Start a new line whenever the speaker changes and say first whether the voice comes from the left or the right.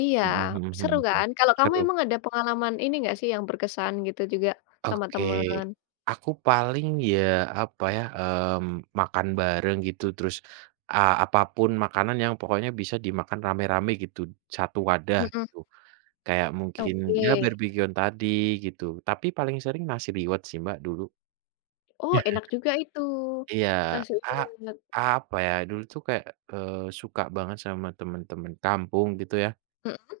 left: Iya,
right: Mhm mhm
left: seru
right: mhm mhm.
left: kan. Kalau kamu
right: Seru.
left: emang ada pengalaman ini enggak sih, yang berkesan gitu, juga sama
right: Oke,
left: teman?
right: aku paling ya, apa ya, mmm, makan bareng gitu, terus a apa pun makanan yang pokoknya bisa dimakan rame-rame gitu, 1 wadah
left: Mhm.
right: gitu. Kayak mungkin, ya
left: Oke.
right: barbekyuan tadi gitu. Tapi paling sering nasi liwet sih Mbak, dulu.
left: Oh, enak juga itu,
right: Iya,
left: nasi
right: a
left: liwet.
right: apa ya, dulu tuh kayak, eee, suka banget sama temen-temen kampung gitu ya.
left: Mhm.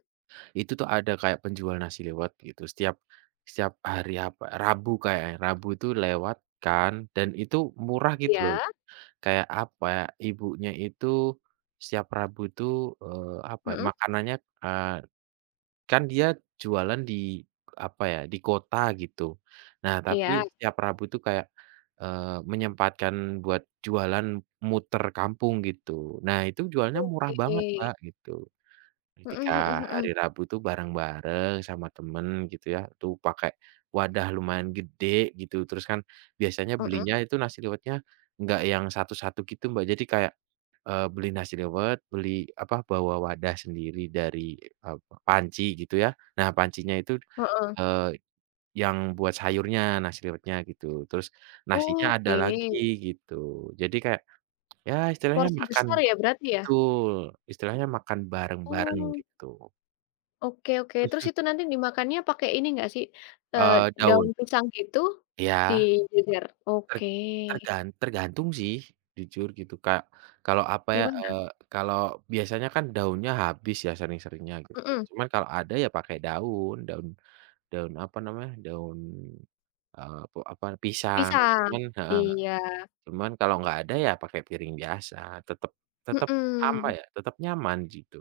right: Itu tuh ada kayak penjual nasi liwet gitu, setiap setiap hari apa Rabu kayaknya, Rabu itu lewat kan dan itu murah gitu loh,
left: Iya.
right: kayak apa, ibunya itu setiap Rabu itu, eee, apa ya,
left: Mhm.
right: makanannya, eee, kan dia jualan di apa ya, di kota gitu. Nah, tapi
left: Iya.
right: setiap Rabu tuh kayak, eee, menyempatkan buat jualan muter kampung gitu. Nah, itu jualnya murah banget
left: Oke.
right: Mbak, gitu, ketika
left: Mhm mhm
right: hari
left: mhm.
right: Rabu tuh bareng-bareng sama temen gitu ya, tuh pakai wadah lumayan gede gitu, terus kan biasanya
left: Mhm.
right: belinya itu nasi liwetnya enggak yang satu-satu gitu, Mbak. Jadi kayak, eee, beli nasi liwet, beli apa, bawa wadah sendiri dari, eee, panci gitu ya. Nah, pancinya itu,
left: Heeh.
right: eee, yang buat sayurnya nasi liwetnya gitu. Terus nasinya ada
left: Oke.
right: lagi gitu. Jadi kayak, ya, istilahnya
left: Porsi
right: makan
left: besar ya, berarti ya?
right: betul, istilahnya makan bareng-bareng
left: Oh.
right: gitu.
left: Oke oke, terus itu nanti dimakannya pakai ini enggak sih, eee,
right: Eee,
left: daun
right: daun.
left: pisang gitu,
right: Iya.
left: dijejer?
right: Ter
left: Oke.
right: tergan tergantung sih, jujur gitu, kayak kalau apa ya,
left: Gimana?
right: eee, kalau biasanya kan daunnya habis ya, sering-seringnya gitu.
left: Mhm.
right: Cuman kalau ada ya pakai daun, daun daun apa namanya, daun, eee, pe apa, pisang gitu
left: Pisang.
right: kan heeh,
left: Iya.
right: cuman kalau nggak ada, ya pakai piring biasa, tetep tetep apa
left: Mhm.
right: ya, tetep nyaman jitu.